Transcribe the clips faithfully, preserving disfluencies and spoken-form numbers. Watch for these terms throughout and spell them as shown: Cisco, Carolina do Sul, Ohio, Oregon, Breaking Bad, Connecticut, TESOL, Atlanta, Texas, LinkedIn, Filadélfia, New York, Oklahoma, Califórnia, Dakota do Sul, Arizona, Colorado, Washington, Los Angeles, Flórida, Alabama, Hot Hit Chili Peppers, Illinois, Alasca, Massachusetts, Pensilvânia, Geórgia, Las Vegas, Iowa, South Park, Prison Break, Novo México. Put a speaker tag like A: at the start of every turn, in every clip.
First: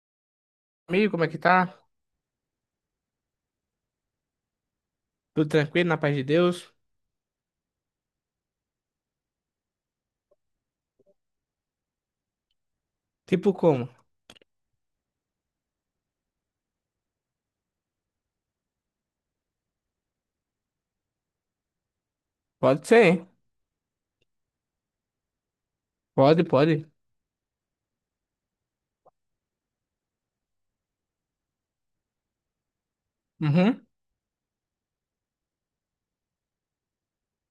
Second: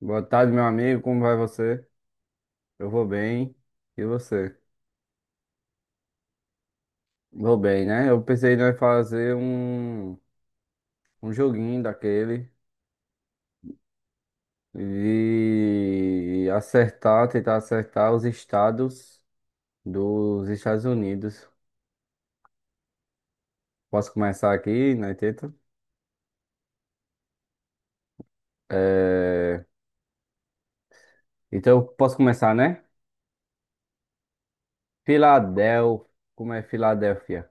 A: Boa tarde, meu amigo.
B: Amigo,
A: Como
B: como é
A: vai
B: que tá?
A: você? Eu vou bem. E você?
B: Tudo tranquilo, na paz de Deus?
A: Vou bem, né? Eu pensei em fazer um, um joguinho daquele
B: Tipo como?
A: e acertar, tentar acertar os estados dos Estados Unidos.
B: Pode ser, hein?
A: Posso começar aqui, né? Tenta.
B: Pode, pode.
A: É, então, eu posso começar, né?
B: Uhum.
A: Filadélfia. Como é Filadélfia?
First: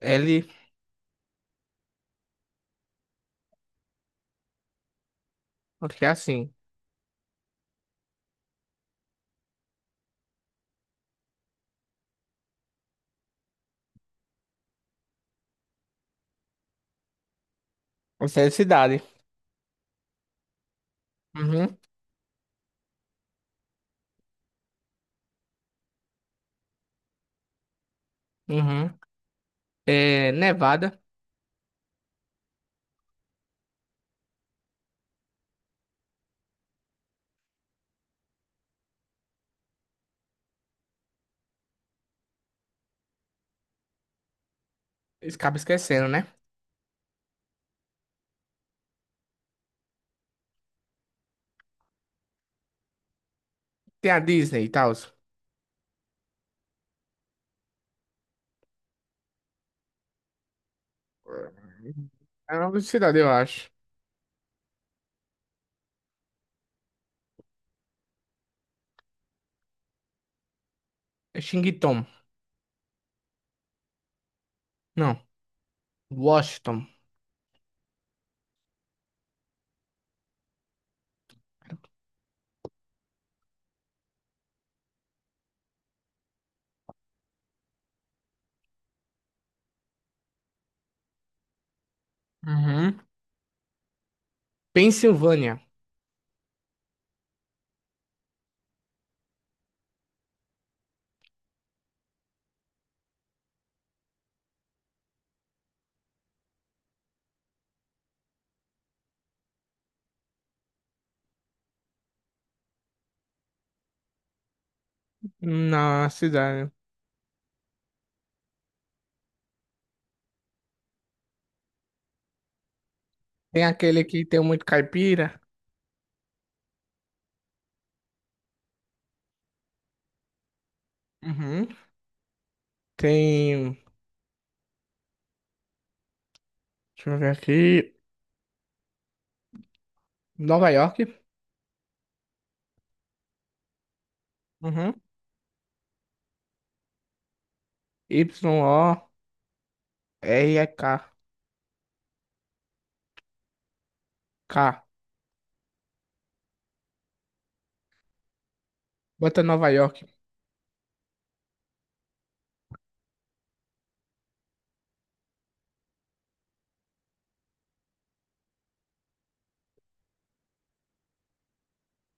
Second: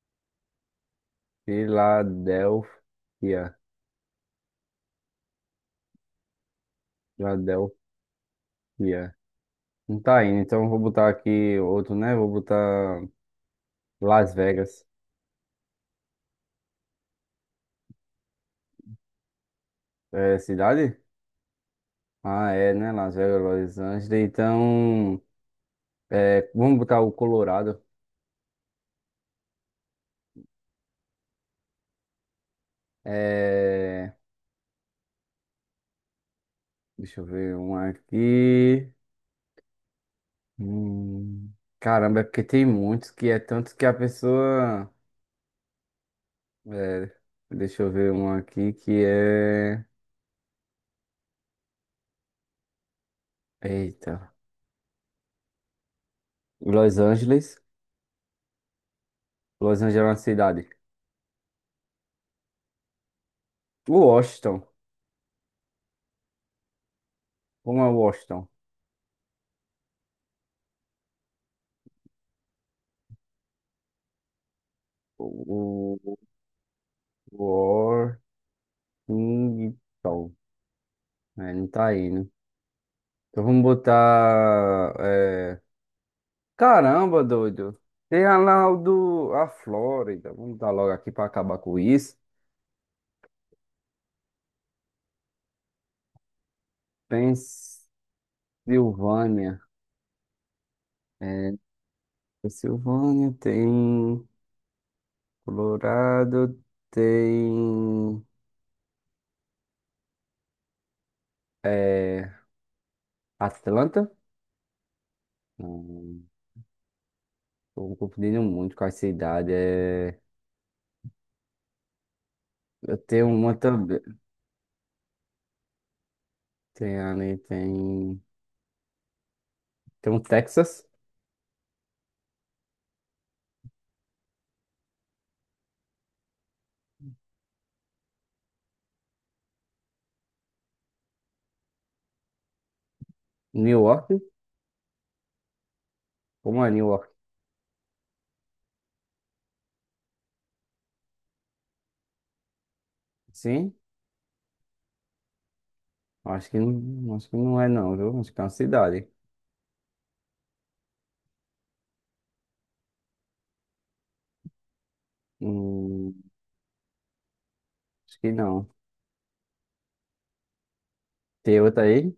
B: L,
A: Filadélfia.
B: acho que é assim.
A: Filadélfia. Não tá indo, então eu vou botar aqui outro, né? Vou botar. Las Vegas.
B: Essa é a cidade.
A: É cidade?
B: Uhum,
A: Ah, é, né? Las Vegas, Los Angeles. Então, é, vamos botar o Colorado.
B: uhum. É Nevada.
A: É, deixa eu ver um aqui. Hum, Caramba, é porque tem muitos que é tanto que a pessoa.
B: Acaba esquecendo, né?
A: É, deixa eu ver um aqui que é.
B: Tem
A: Eita.
B: a Disney e tal.
A: Los Angeles. Los Angeles é uma cidade.
B: É o nome de cidade, eu acho.
A: Washington. Como é Washington?
B: É Xingitom. Não.
A: O, o,
B: Washington.
A: o- Washington. É, não tá aí, né? Então vamos botar. é, Caramba, doido. Tem a lá o do... a Flórida. Vamos dar logo aqui para acabar com isso.
B: Uhum. Pensilvânia.
A: Pensilvânia. É, Pensilvânia tem. Colorado tem. É, Atlanta.
B: Na
A: Hum,
B: cidade.
A: Tô confundindo muito com a cidade. É... Eu tenho uma
B: Tem
A: também.
B: aquele que tem muito caipira.
A: Tem ali, tem. Tem um Texas.
B: Uhum. Tem. Deixa eu ver aqui. Nova York.
A: New York.
B: Uhum.
A: Como é New York?
B: Y O R E K.
A: Sim.
B: K.
A: Acho que não, acho que não é não, viu? Acho que é uma cidade.
B: Bota Nova York.
A: Hum, acho que não. Tem outra aí?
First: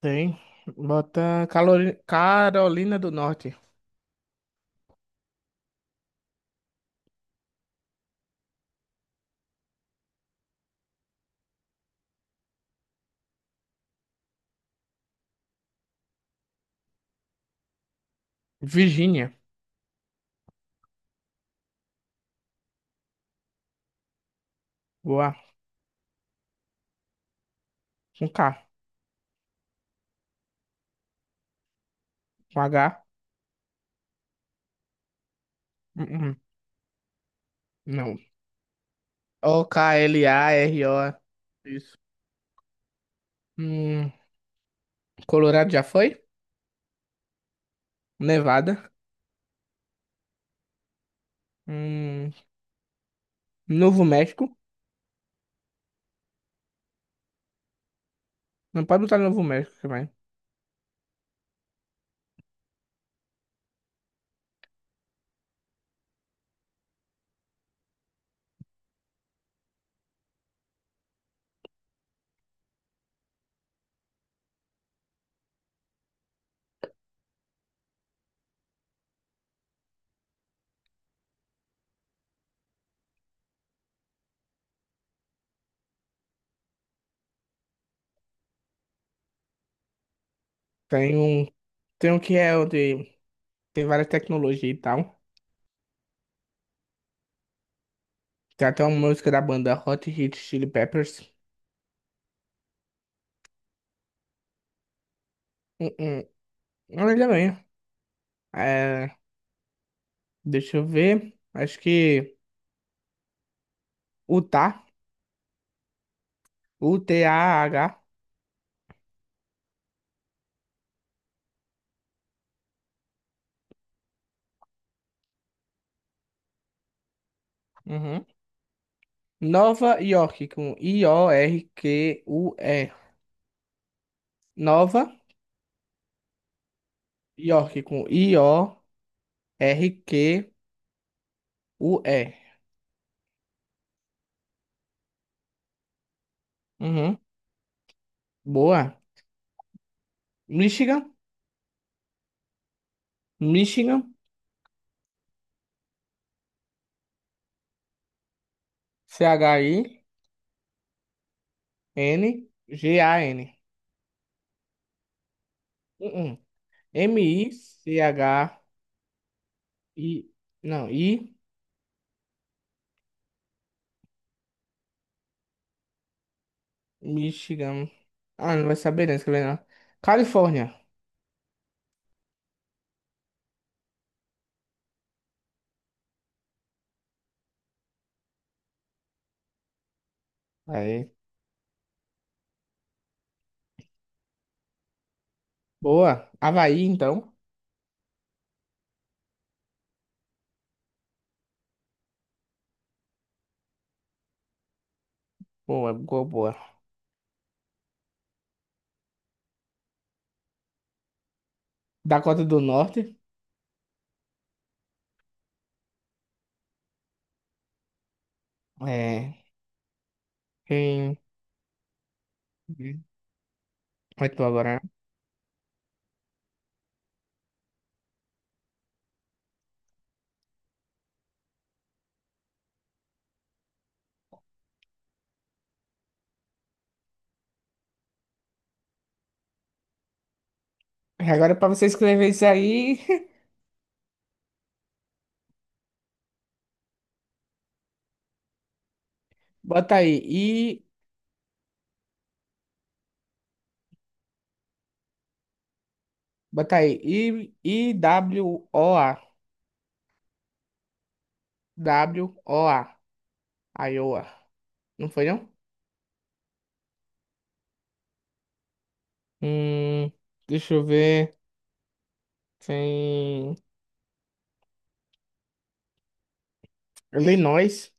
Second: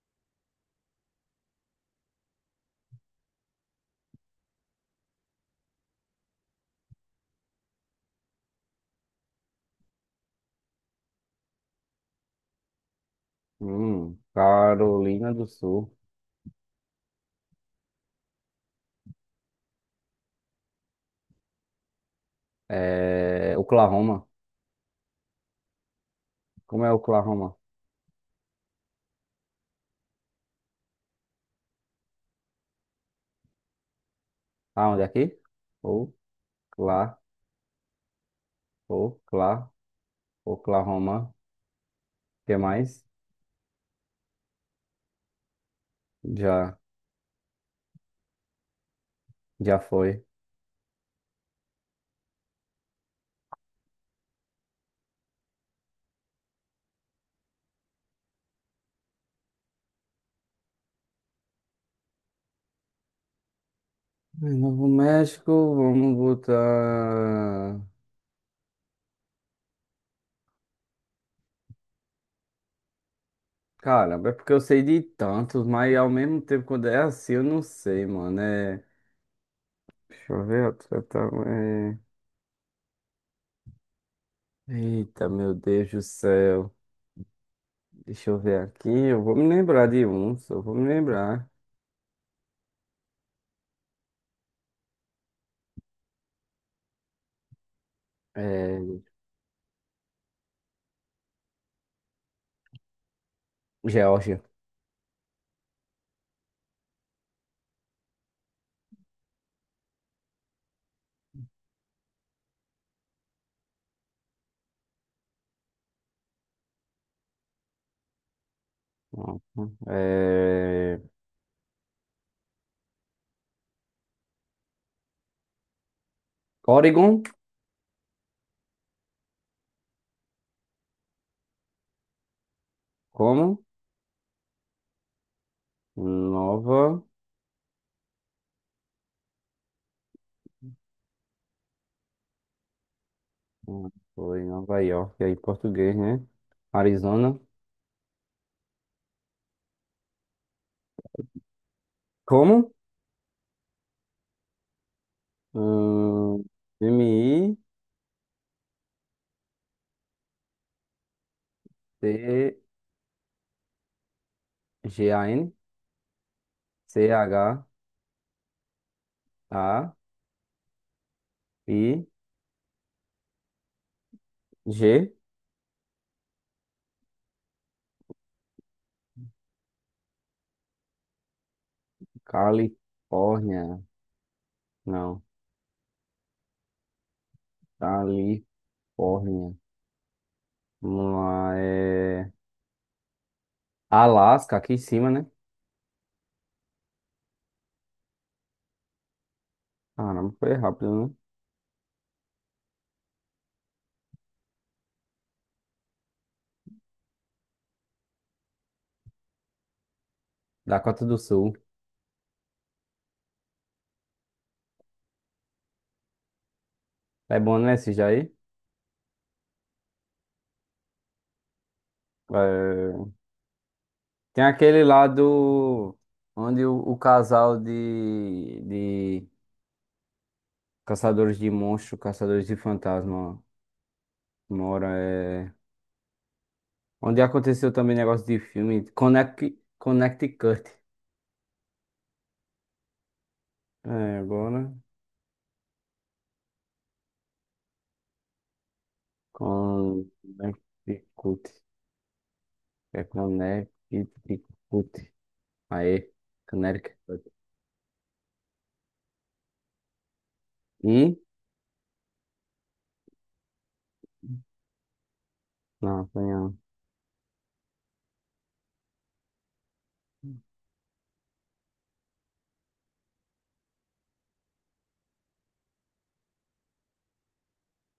B: Tem. Bota Calori- Carolina do Norte.
A: Hum, Carolina do Sul.
B: Virgínia.
A: É, Oklahoma.
B: Boa.
A: Como é Oklahoma?
B: Com K. Com H.
A: Ah, onde é aqui?
B: Uhum.
A: Ocla,
B: Não.
A: Ocla,
B: O K L A R O.
A: Oklahoma.
B: Isso.
A: O que mais?
B: Hum, Colorado já foi?
A: Já,
B: Nevada.
A: já foi.
B: Hum, Novo México. Não pode botar Novo México também.
A: Ai, Novo México, vamos botar. Caramba, é porque eu sei de tantos, mas ao mesmo tempo, quando é assim, eu não sei, mano. É... Deixa eu ver, outra, tá, Eita, meu Deus do céu. Deixa eu ver aqui. Eu vou me lembrar de um, só vou me
B: Tem um.
A: lembrar.
B: Tem um que é o de. Tem várias tecnologias e tal. Tem até uma
A: É,
B: música da banda Hot Hit Chili Peppers.
A: Geórgia.
B: Hum, hum. Olha bem. É, deixa eu ver. Acho que Utah, U T A H.
A: Não. É, Oregon,
B: Uhum. Nova York com I O R Q U E.
A: como?
B: Nova
A: Nova.
B: York com I-O-R-Q-U-E.
A: Não, foi Nova York, aí em português, né?
B: Uhum.
A: Arizona.
B: Boa. Michigan,
A: Como?
B: Michigan,
A: Hum,
B: C H I N G A N.
A: M-I-T-G-A-N
B: Uhum. M I C H I.
A: C-H-A-I-G.
B: Não, I, Michigan. Ah, não vai saber, não escrever não. Califórnia.
A: Califórnia. Não. Califórnia.
B: Aí.
A: Vamos lá, é... Alasca, aqui em cima, né?
B: Boa. Havaí, então.
A: Caramba, foi rápido, né?
B: Boa, boa, boa.
A: Dakota do Sul.
B: Dakota do Norte.
A: É bom, né, esse Jair?
B: É. Quem.
A: É...
B: Vai tu
A: Tem
B: agora.
A: aquele lá do... Onde o, o casal de, de caçadores de monstros, caçadores de fantasma mora. É... Onde aconteceu também negócio de filme. Connect... Connecticut.
B: Né? Agora, é pra você escrever isso aí,
A: É, agora...
B: bota aí. I.
A: Connecticut. É Connecticut. Aí,
B: Bota aí.
A: Connecticut.
B: I. I-W-O-A.
A: E...
B: W O A. Iowa. Não foi, não?
A: Não, tem a...
B: Hum, deixa eu ver. Tem. Illinois.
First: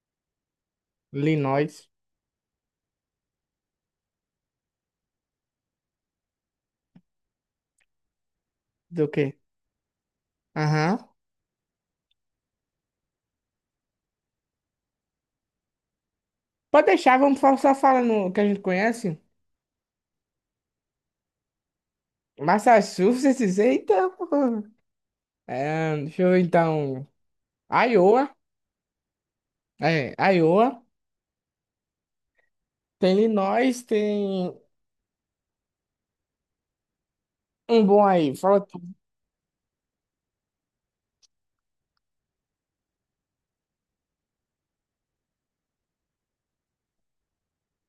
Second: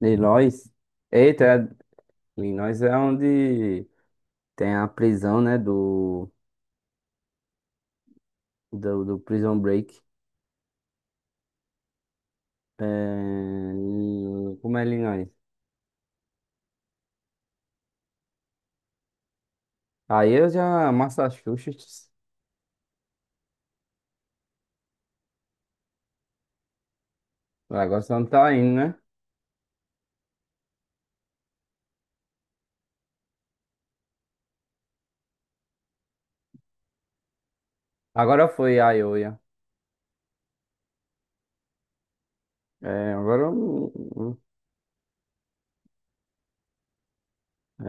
A: Illinois. Eita, é-
B: Illinois.
A: Illinois é onde tem a prisão, né? Do, do,
B: Do
A: do
B: quê?
A: Prison Break.
B: Aham.
A: É... Como é Illinois?
B: Pode deixar, vamos só só falar no que a gente conhece.
A: Aí eu já. Massachusetts.
B: Massachusetts, eita, pô. É, deixa eu ver então.
A: Agora você não
B: Iowa,
A: tá indo, né?
B: é, Iowa. Tem Illinois, tem um bom aí.
A: Agora
B: Fala
A: foi
B: tu.
A: a Iowa. É, agora. eu-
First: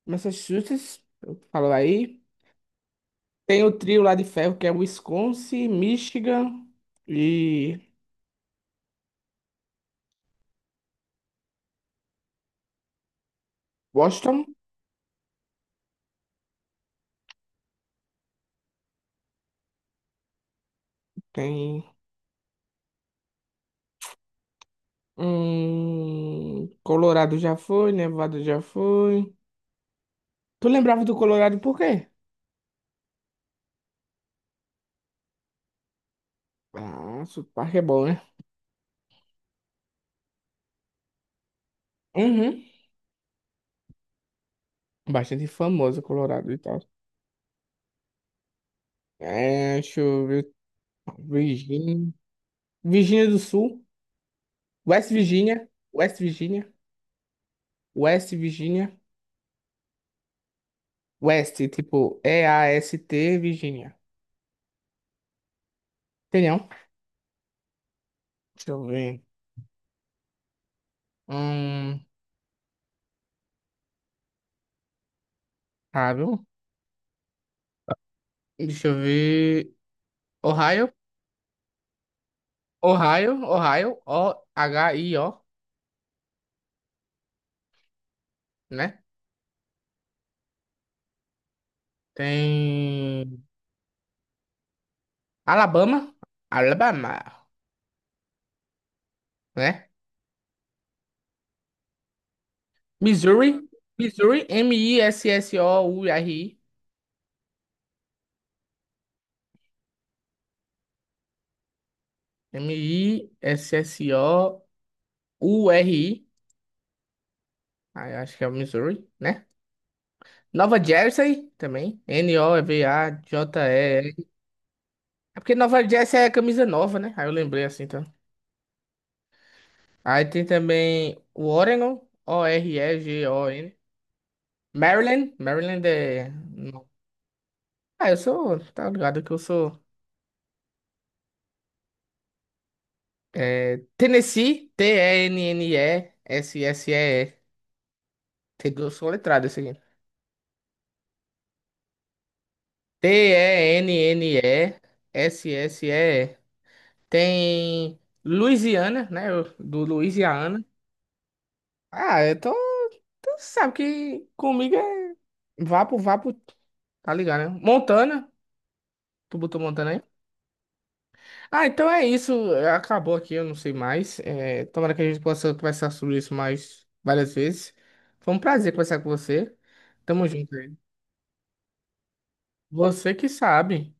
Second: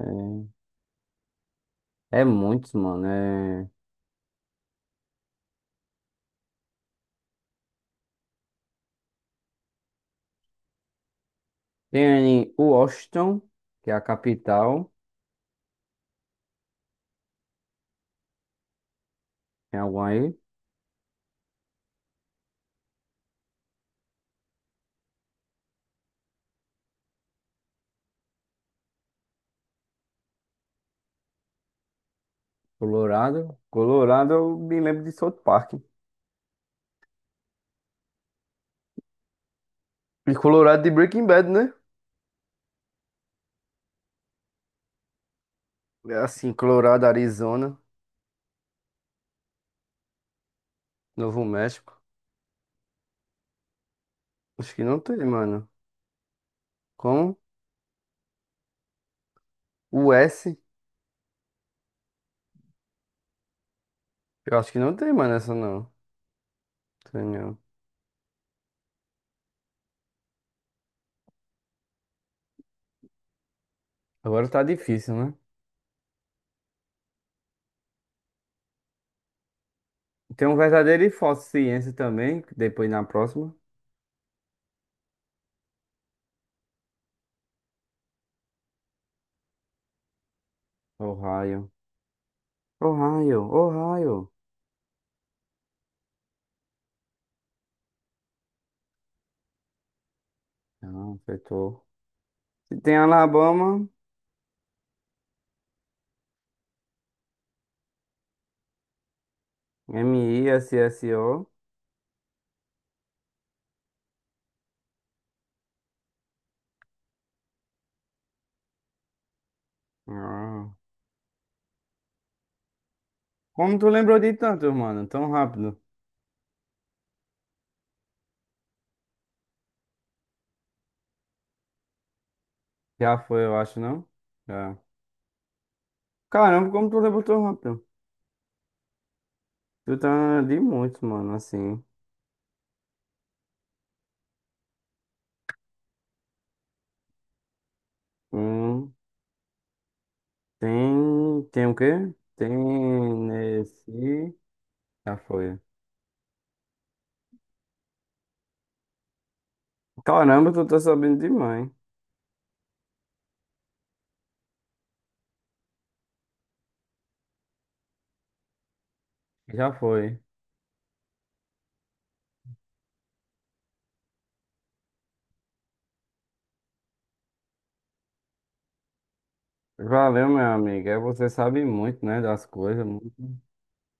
B: Massachusetts, falou
A: É,
B: aí.
A: é muitos, mano.
B: Tem
A: É...
B: o trio lá de ferro que é Wisconsin, Michigan e
A: Tem Washington, que é a
B: Washington.
A: capital. Tem algum aí?
B: Tem hum, Colorado já foi, Nevada já foi. Tu lembrava do Colorado por quê?
A: Colorado. Colorado, eu me lembro de South Park.
B: Ah, sotaque é bom, né?
A: E Colorado de Breaking Bad, né?
B: Uhum. Bastante famoso
A: É,
B: Colorado
A: assim,
B: e tal.
A: Colorado, Arizona,
B: É, deixa eu ver.
A: Novo México.
B: Virgínia. Virgínia do Sul.
A: Acho que não
B: West
A: tem, mano.
B: Virginia, West Virginia,
A: Com
B: West Virginia,
A: o S,
B: West, tipo E A S T, Virginia.
A: eu acho que não tem, mano, essa não.
B: Entendeu?
A: Tem não.
B: Deixa eu ver. Hum,
A: Agora tá difícil, né?
B: Ohio. Deixa eu ver.
A: Tem um
B: Ohio,
A: verdadeiro e falso ciência também, que depois na
B: Ohio,
A: próxima.
B: Ohio, O H I O, né?
A: Ohio.
B: Tem
A: Ohio, Ohio.
B: Alabama, Alabama, né?
A: Não, acertou. E tem
B: Missouri,
A: Alabama,
B: Missouri, M I S S O U R I,
A: M-I-S-S-O.
B: M-I-S-S-O-U-R-I, ah, eu acho que é o Missouri, né?
A: Ah.
B: Nova Jersey também.
A: Como tu
B: N O V A J E R.
A: lembrou de tanto, mano? Tão
B: É porque
A: rápido.
B: Nova Jersey é camisa nova, né? Aí eu lembrei assim, então. Aí tem também o Oregon,
A: Já foi, eu
B: O R E G O N.
A: acho, não? Já.
B: Maryland, Maryland é.
A: Caramba,
B: Não.
A: como tu lembrou tão rápido?
B: Ah, eu sou. Tá ligado que eu sou.
A: Eu tá de muitos, mano, assim.
B: É, Tennessee, T E N N E S S E E. Tem
A: Um,
B: duas soletradas esse aqui.
A: tem. Tem o quê? Tem nesse. Já foi.
B: T E N N E S S E E. Tem Louisiana, né? Eu- do
A: Caramba, tu
B: Louisiana.
A: tá sabendo demais.
B: Ah, eu tô. Sabe que comigo é vapo, vapo, tá ligado, né? Montana. Tu botou
A: Já
B: Montana aí?
A: foi.
B: Ah, então é isso. Acabou aqui, eu não sei mais. É, tomara que a gente possa conversar sobre isso mais várias vezes. Foi um prazer conversar com você.
A: Valeu,
B: Tamo
A: meu
B: junto aí.
A: amigo. É, você sabe muito, né, das coisas. Muito,
B: Você que sabe.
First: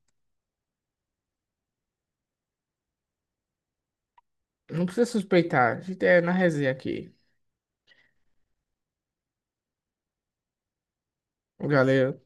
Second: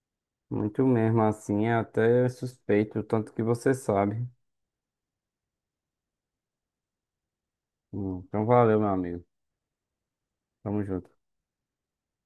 A: muito mesmo, assim. É até suspeito o tanto que você sabe.
B: Não precisa suspeitar. A gente é na resenha aqui.
A: Hum, Então, valeu, meu amigo. Tamo junto.
B: Galera.